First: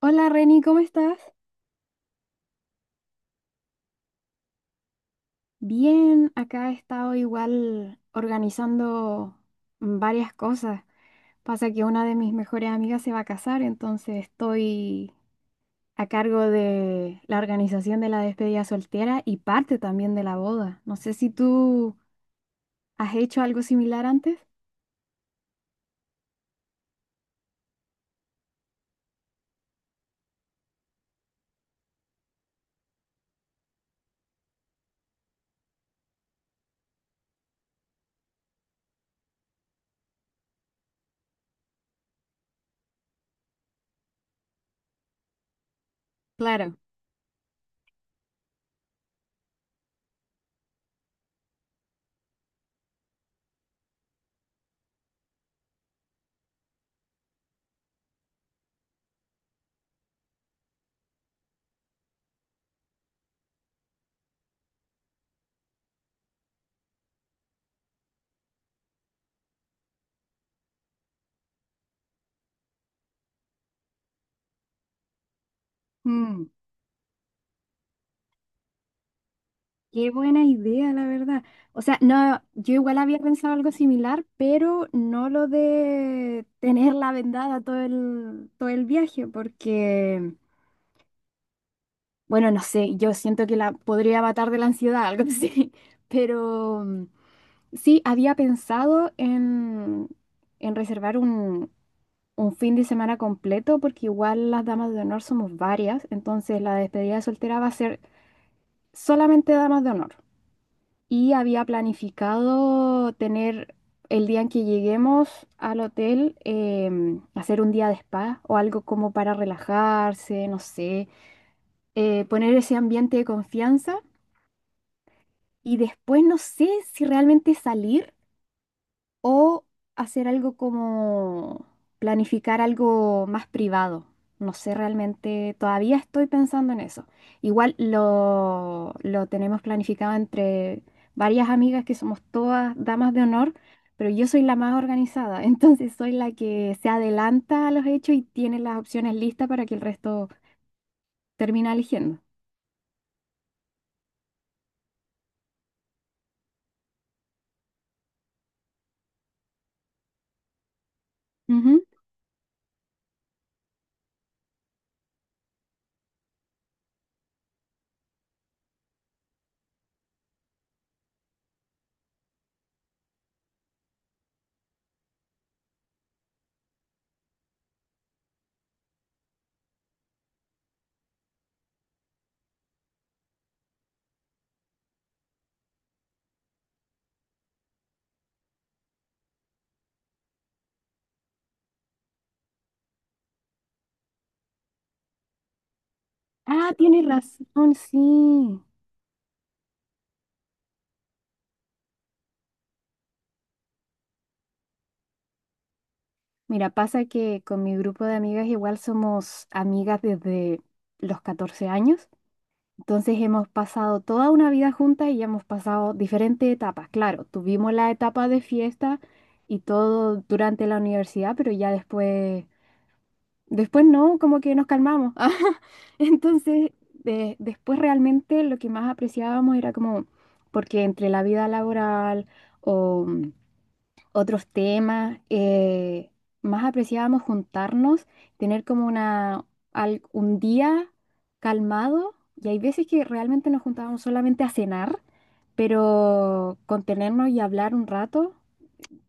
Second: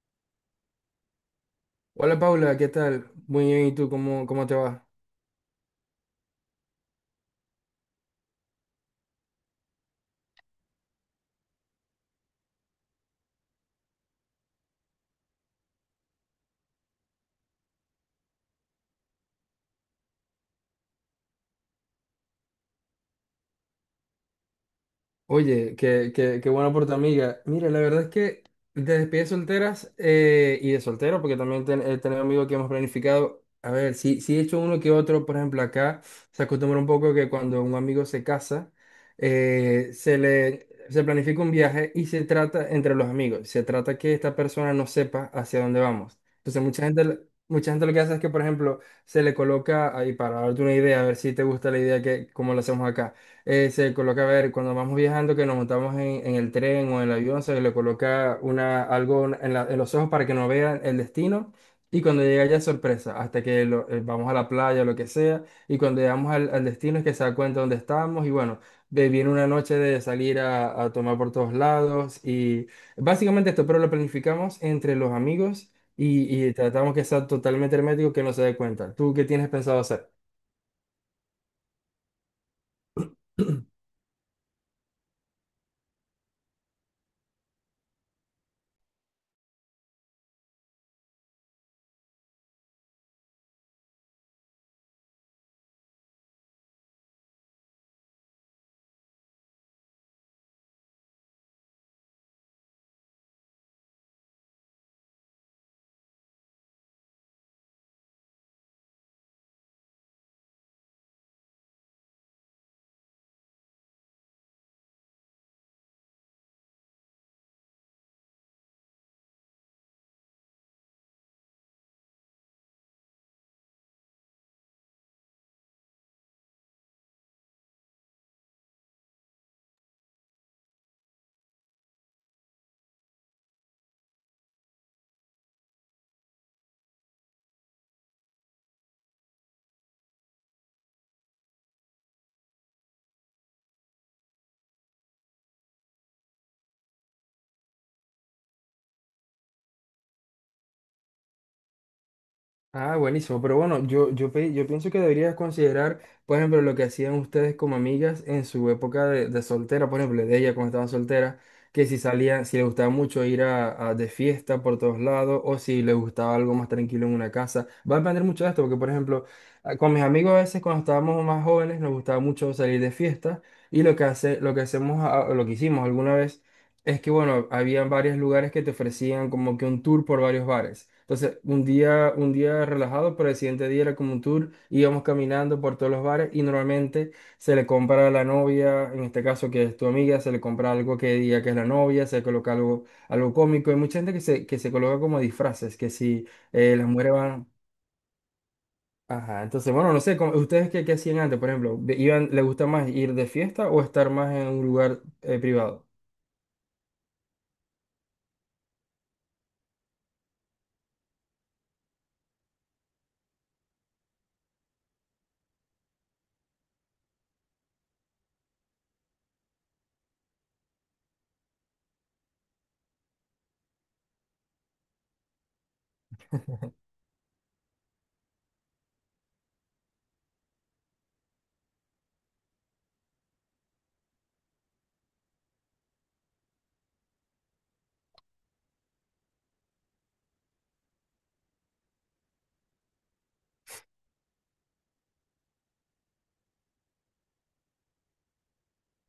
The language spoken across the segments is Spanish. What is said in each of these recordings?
Hola Reni, ¿cómo estás? Hola Paula, ¿qué tal? Muy bien, ¿y tú cómo te va? Bien, acá he estado igual organizando varias cosas. Pasa que una de mis mejores amigas se va a casar, entonces estoy a cargo de la organización de la despedida soltera y parte también de la boda. No sé si tú has hecho algo similar antes. Oye, qué bueno por tu amiga. Mira, la verdad es que de despedidas solteras y de soltero, porque también he tenido amigos que hemos planificado. A ver, sí he hecho uno que otro, por ejemplo, acá se acostumbra un poco que cuando un amigo se casa, se planifica un viaje y se trata entre los amigos. Se trata que esta persona no sepa hacia dónde vamos. Entonces, Claro. mucha gente lo que hace es que, por ejemplo, se le coloca ahí para darte una idea, a ver si te gusta la idea que, como lo hacemos acá, se coloca, a ver, cuando vamos viajando, que nos montamos en el tren o en el avión, se le coloca una, algo en, en los ojos para que no vean el destino. Y cuando llega ya es sorpresa, hasta que vamos a la playa o lo que sea. Y cuando llegamos al destino es que se da cuenta dónde estamos. Y bueno, viene una noche de salir a tomar por todos lados. Y básicamente esto, pero lo planificamos entre los amigos Mm. y tratamos que sea totalmente hermético, que no se dé cuenta. ¿Tú qué tienes pensado hacer? Qué buena idea, la verdad. O sea, no, yo igual había pensado algo similar, pero no lo de tenerla vendada todo el viaje, porque, bueno, no sé, yo siento que la podría matar de la ansiedad, algo así. Pero sí, había pensado en reservar un fin de semana completo, porque igual las damas de honor somos varias, entonces la despedida de soltera va a ser solamente damas de honor. Y había planificado tener el día en que lleguemos al hotel, hacer un día de spa o algo como para relajarse, no sé, poner ese ambiente de confianza y después no sé si realmente salir. O hacer algo como planificar algo más privado. No sé realmente, todavía estoy pensando en eso. Igual lo tenemos planificado entre varias amigas que somos todas damas de honor, pero yo soy la más organizada, entonces soy la que se adelanta a los hechos y tiene las opciones listas para que el resto termine eligiendo. Ah, buenísimo, pero bueno, yo pienso que deberías considerar, por ejemplo, lo que hacían ustedes como amigas en su época de soltera, por ejemplo, de ella cuando estaba soltera, Ujú. que si salía, si le gustaba mucho ir de fiesta por todos lados o si le gustaba algo más tranquilo en una casa. Va a depender mucho de esto, porque por ejemplo, con mis amigos a veces cuando estábamos más jóvenes nos gustaba mucho salir de fiesta y lo que hacemos, lo que hicimos alguna vez. Es que bueno, habían varios lugares que te ofrecían como que un tour por varios bares. Entonces, un día relajado, pero el siguiente día era como un tour, íbamos caminando por todos los bares y normalmente se le compra a la novia, en este caso que es tu amiga, se le compra algo que diga que es la novia, se coloca algo, algo cómico. Hay mucha gente que se coloca como disfraces, que si Ah, las tienes mujeres van... razón, sí. Ajá, entonces bueno, no sé, ustedes qué hacían antes, por ejemplo? ¿Iban, les gusta más ir de fiesta o estar más en un lugar privado? Mira, pasa que con mi grupo de amigas igual somos amigas desde los 14 años, entonces hemos pasado toda una vida juntas y hemos pasado diferentes etapas. Claro, tuvimos la etapa de fiesta y todo durante la universidad, pero ya después, después no, como que nos calmamos. Entonces, después realmente lo que más apreciábamos era como, porque entre la vida laboral o otros temas, más apreciábamos juntarnos, tener como una, un día calmado. Y hay veces que realmente nos juntábamos solamente a cenar, pero contenernos y hablar un rato,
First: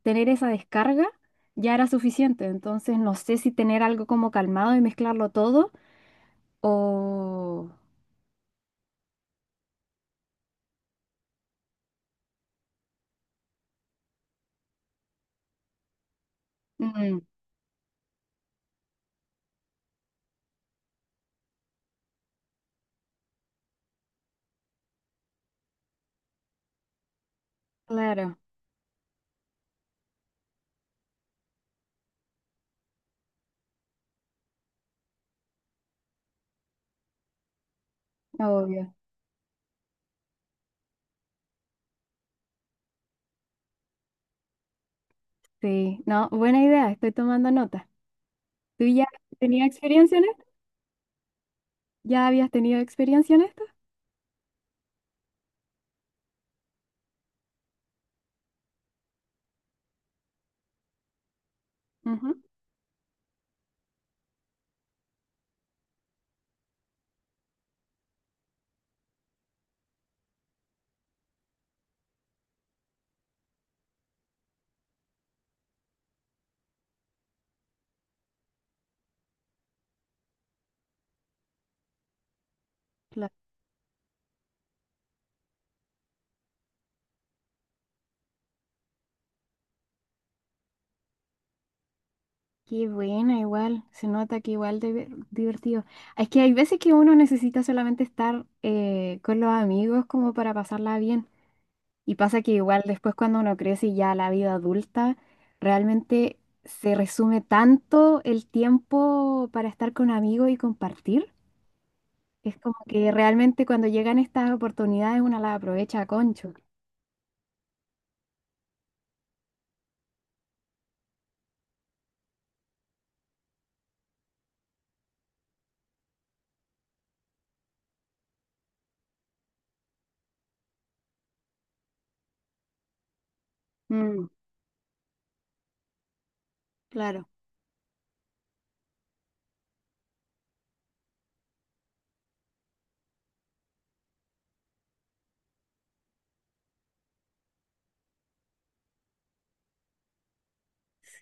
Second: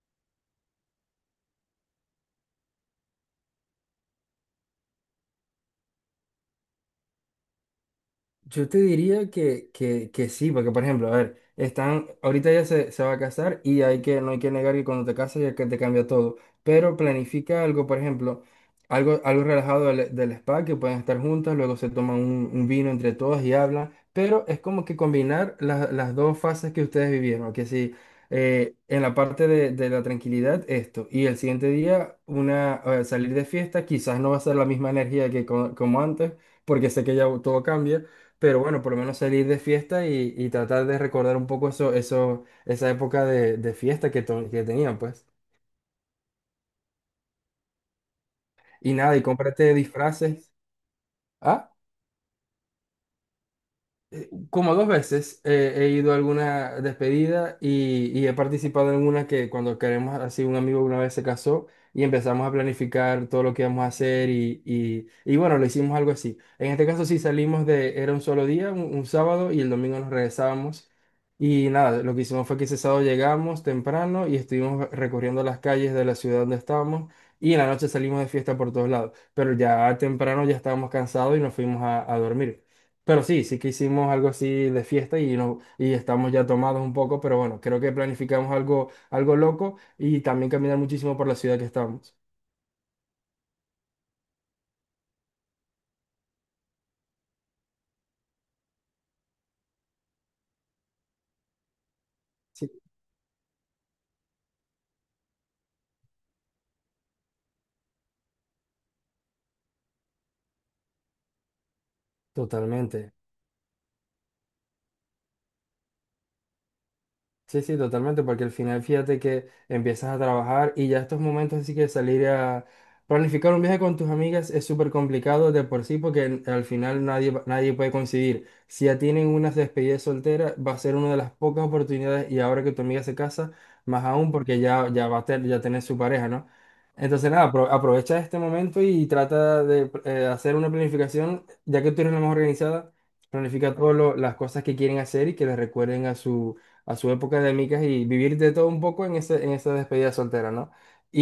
tener esa descarga, ya era suficiente. Entonces no sé si tener algo como calmado y mezclarlo todo o... Yo te diría que sí, porque por ejemplo, a ver, están, ahorita ya se va a casar y hay que, no hay que negar que cuando te casas ya que te cambia todo, pero Mm, planifica algo, por ejemplo, algo relajado del spa, que pueden estar juntas, luego se toman un vino entre todas y hablan, pero es como que combinar las dos fases que ustedes vivieron, que si claro, en la parte de la tranquilidad esto, y el siguiente día una, salir de fiesta, quizás no va a ser la misma energía que como antes, porque sé que ya todo cambia. Pero bueno, por obvio. lo menos salir de fiesta y tratar de recordar un poco esa época de fiesta que, que tenían, pues. Sí, no, buena idea, estoy tomando nota. ¿Tú Y ya nada, y tenías cómprate experiencia en disfraces. ¿Ah? ¿Ya habías tenido experiencia en esto? Como dos veces, he ido a alguna despedida y he participado en una que cuando queremos, así un amigo una vez se casó y Ujú. empezamos a planificar todo lo que íbamos a hacer y, y bueno, lo hicimos algo así. En este caso sí salimos de, era un solo día, un sábado y el domingo nos regresábamos y nada, lo que hicimos fue que ese sábado llegamos temprano y estuvimos recorriendo las calles de la ciudad donde estábamos y en la noche salimos de fiesta por todos lados, pero ya temprano ya estábamos cansados y nos fuimos a dormir. Pero Claro. sí, sí que hicimos algo así de fiesta y, no, y estamos ya tomados un poco, pero bueno, creo que planificamos algo, algo loco y también caminar muchísimo por la ciudad que estamos. Qué buena, igual. Se nota que igual de divertido. Es que hay veces que uno necesita solamente estar con los amigos como para pasarla bien. Y pasa que Sí. igual después cuando uno crece y ya la vida adulta, realmente se resume tanto el tiempo para estar con amigos y compartir. Es como que Totalmente. realmente cuando llegan estas oportunidades uno las aprovecha a concho. Sí, sí, totalmente, porque al final fíjate que empiezas a trabajar y ya estos momentos así que salir a planificar un viaje con tus amigas es súper complicado de por sí porque al final nadie, nadie puede coincidir. Si ya tienen unas despedidas solteras, va a ser una de las pocas oportunidades y ahora que tu amiga se casa, más Mm, aún porque ya va a tener, ya tener su pareja, ¿no? claro, Entonces nada, aprovecha este momento y trata de hacer una planificación, ya que tú eres la más organizada, planifica todas las cosas que quieren hacer y que les recuerden a su época de micas y vivir de todo un poco en ese, en esa despedida soltera, ¿no?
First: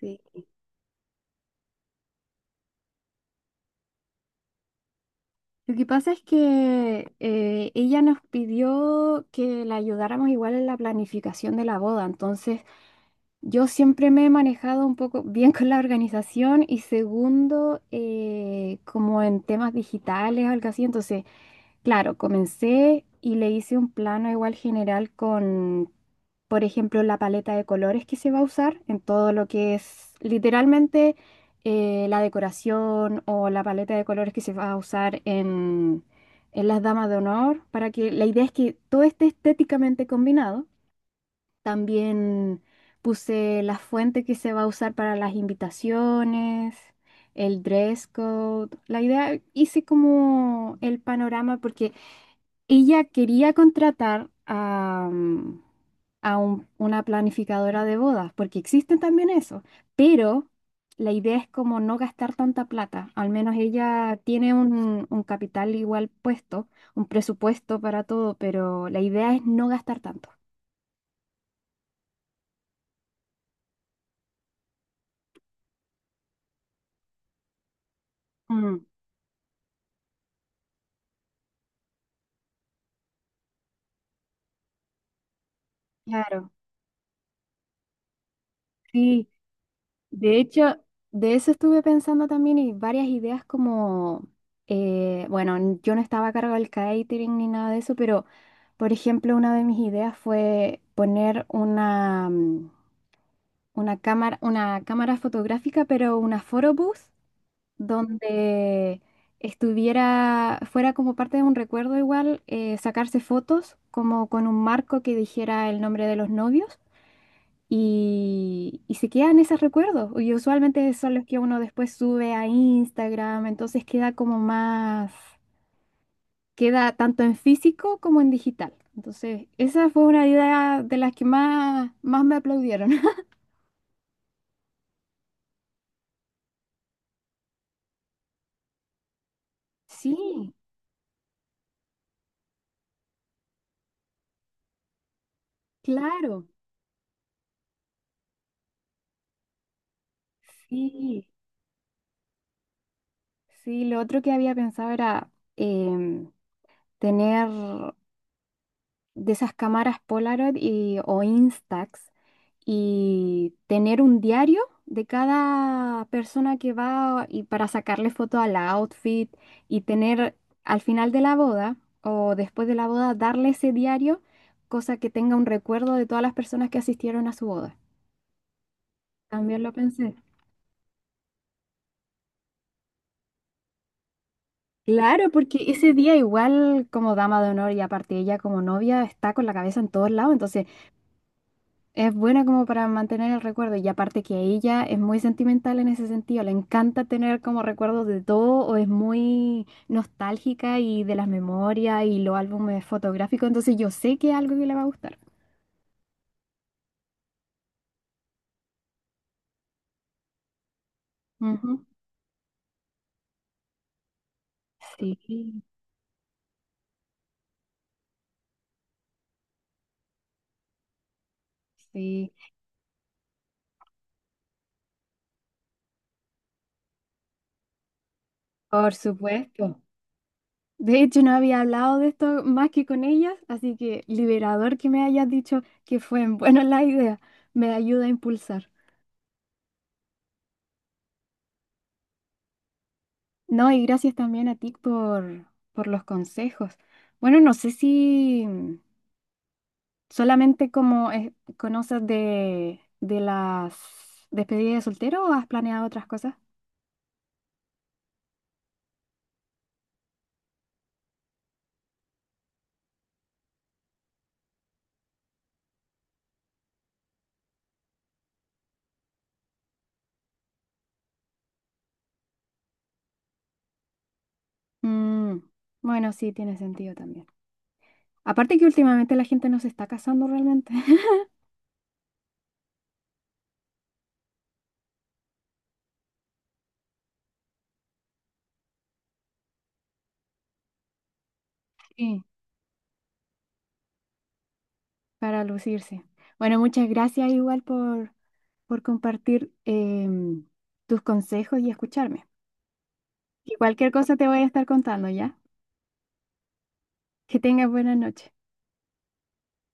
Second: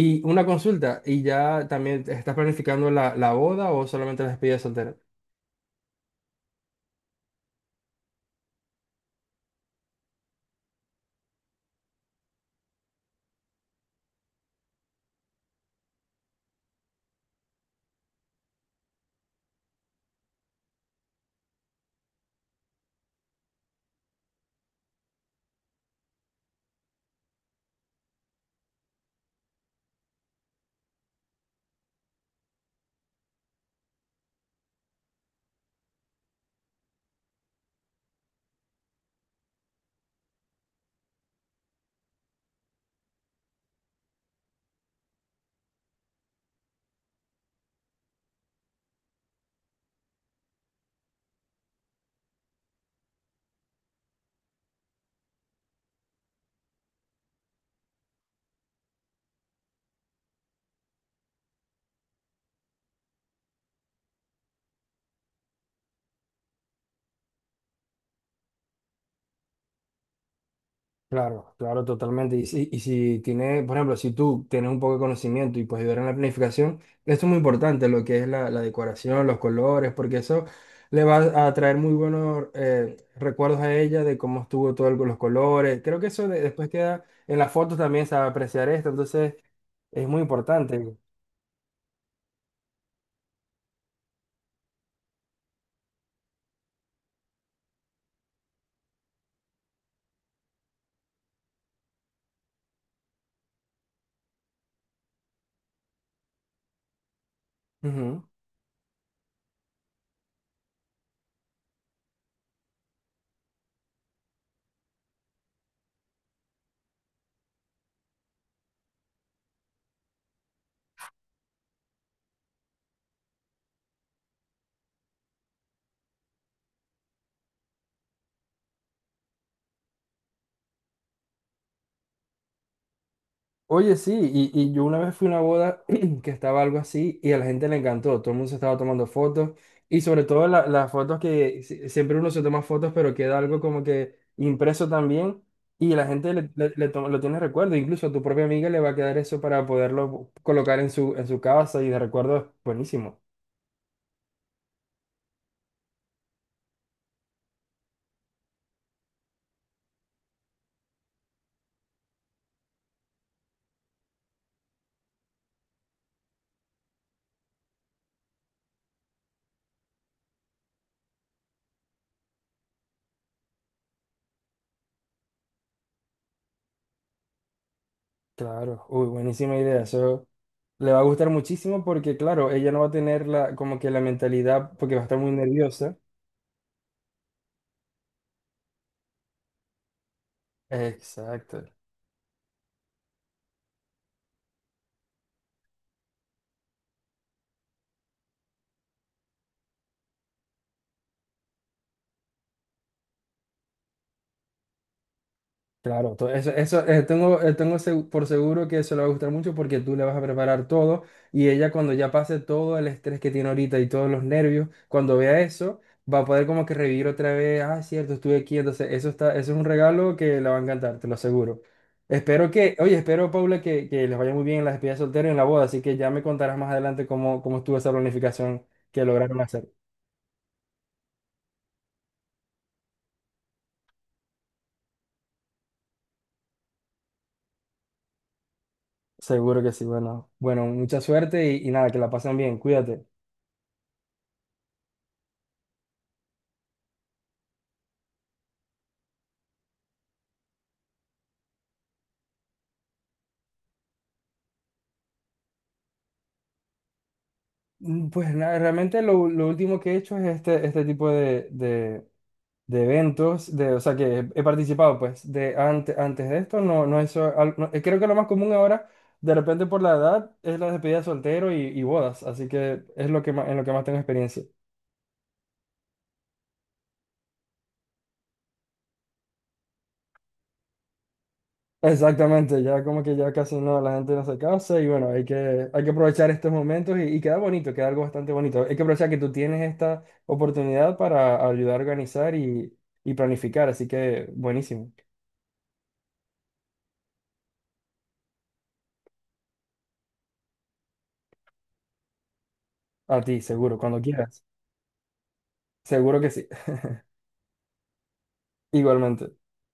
sí. una consulta, ¿y ya también estás planificando la boda o solamente la despedida soltera? Lo que pasa es que ella nos pidió que la ayudáramos igual en la planificación de la boda, entonces yo siempre me he manejado un poco bien con la organización y segundo, como en temas digitales o algo así, entonces claro, comencé y le hice un plano igual general con, por ejemplo, la paleta de colores que se va a usar en todo lo que es literalmente la decoración o la paleta de colores que se va a usar en las damas de honor, para que la idea es que todo esté estéticamente combinado. También puse la fuente que se va a usar para las invitaciones, el dress code. La idea, hice como el panorama porque ella quería contratar a una planificadora de bodas, porque existen también eso, pero la idea es como no gastar tanta plata, al menos ella tiene un capital igual puesto, un presupuesto para todo, pero la idea es no gastar tanto. Claro, claro, totalmente. Y si tiene, por ejemplo, si tú tienes un poco de conocimiento y puedes ayudar en la planificación, esto es muy importante, lo que es la Mm, decoración, los colores, porque eso le va a traer muy buenos recuerdos a ella de cómo estuvo todo los colores. Creo que eso claro, después queda en las fotos también, se va a apreciar esto, sí. entonces es muy De hecho, importante. de eso estuve pensando también y varias ideas como, bueno, yo no estaba a cargo del catering ni nada de eso, pero por ejemplo, una de mis ideas fue poner una cámara fotográfica, pero una photobooth, Ujú. donde estuviera, fuera como parte de un recuerdo igual, sacarse fotos como con un marco que dijera el nombre de los novios. Y se quedan esos recuerdos. Y usualmente son los que uno después sube a Instagram, entonces queda como más, queda tanto en físico como en digital. Entonces, esa fue una idea de las que más, más me aplaudieron. Oye, sí, y yo una vez fui a una boda que estaba algo así y a la gente le encantó, todo el mundo se estaba tomando fotos y sobre todo Sí, las fotos que siempre uno se toma fotos pero queda algo como que impreso también y la gente claro. Lo tiene recuerdo, incluso a tu propia amiga le va a quedar eso para poderlo colocar en Sí, su casa y de recuerdo, buenísimo. sí, lo otro que había pensado era em, tener de esas cámaras Polaroid y, o Instax y tener un diario de cada persona que va y para sacarle foto al outfit y tener al final de la boda o después de la boda darle ese diario, cosa que tenga un recuerdo de todas las personas que asistieron a su boda. Claro, uy, buenísima También lo idea. pensé. Eso le va a gustar muchísimo porque, claro, ella no va a tener la, como que la mentalidad, porque va a estar Claro, muy porque ese nerviosa. día igual como dama de honor y aparte ella como novia está con la cabeza en todos lados, entonces Exacto. es buena como para mantener el recuerdo y aparte que ella es muy sentimental en ese sentido, le encanta tener como recuerdos de todo o es muy nostálgica y de las memorias y los álbumes fotográficos, entonces yo sé que es algo que le va a gustar. Claro, eso tengo por seguro que eso le va a gustar mucho porque tú le vas a preparar todo y ella Ujú. cuando ya pase todo el estrés que tiene ahorita y todos los nervios, cuando vea Sí, eso, va a poder como que revivir otra vez, ah, es cierto, estuve aquí, entonces eso está, eso es un regalo que le va a encantar, te lo aseguro. sí, Espero que, oye, espero, Paula, que les vaya muy bien en la despedida de soltero y en la boda, así que ya me contarás más adelante cómo estuvo esa planificación por que lograron hacer. supuesto. De hecho, no había hablado de esto más que con ellas, así que liberador que me hayas dicho que fue en buena la idea, me ayuda a impulsar. Seguro que sí, bueno, mucha suerte y nada, que la pasen bien, cuídate. No, y gracias también a ti por los consejos. Bueno, no sé si solamente como conoces de las despedidas de soltero o has planeado otras cosas. Mm, pues nada, realmente lo último que he hecho es este tipo de eventos, de, o sea, que he participado, pues, de antes de esto, no eso, no, creo que lo más común ahora, de repente por la edad, es la despedida de soltero y bodas, así que es lo que más, en lo que más tengo experiencia. Mm, bueno, sí, tiene sentido también. Aparte que últimamente la gente no se está casando realmente. Exactamente, ya como que ya casi no, la gente no se casa y bueno, hay que aprovechar estos momentos y queda bonito, queda algo bastante bonito. Hay que aprovechar que tú tienes esta oportunidad para ayudar a Sí, organizar y planificar, así que buenísimo. para lucirse. Bueno, muchas gracias igual por compartir tus consejos y escucharme. A ti, Y seguro, cualquier cuando cosa te voy quieras. a estar contando, ¿ya? Seguro que sí. Que tengas buena noche. Igualmente.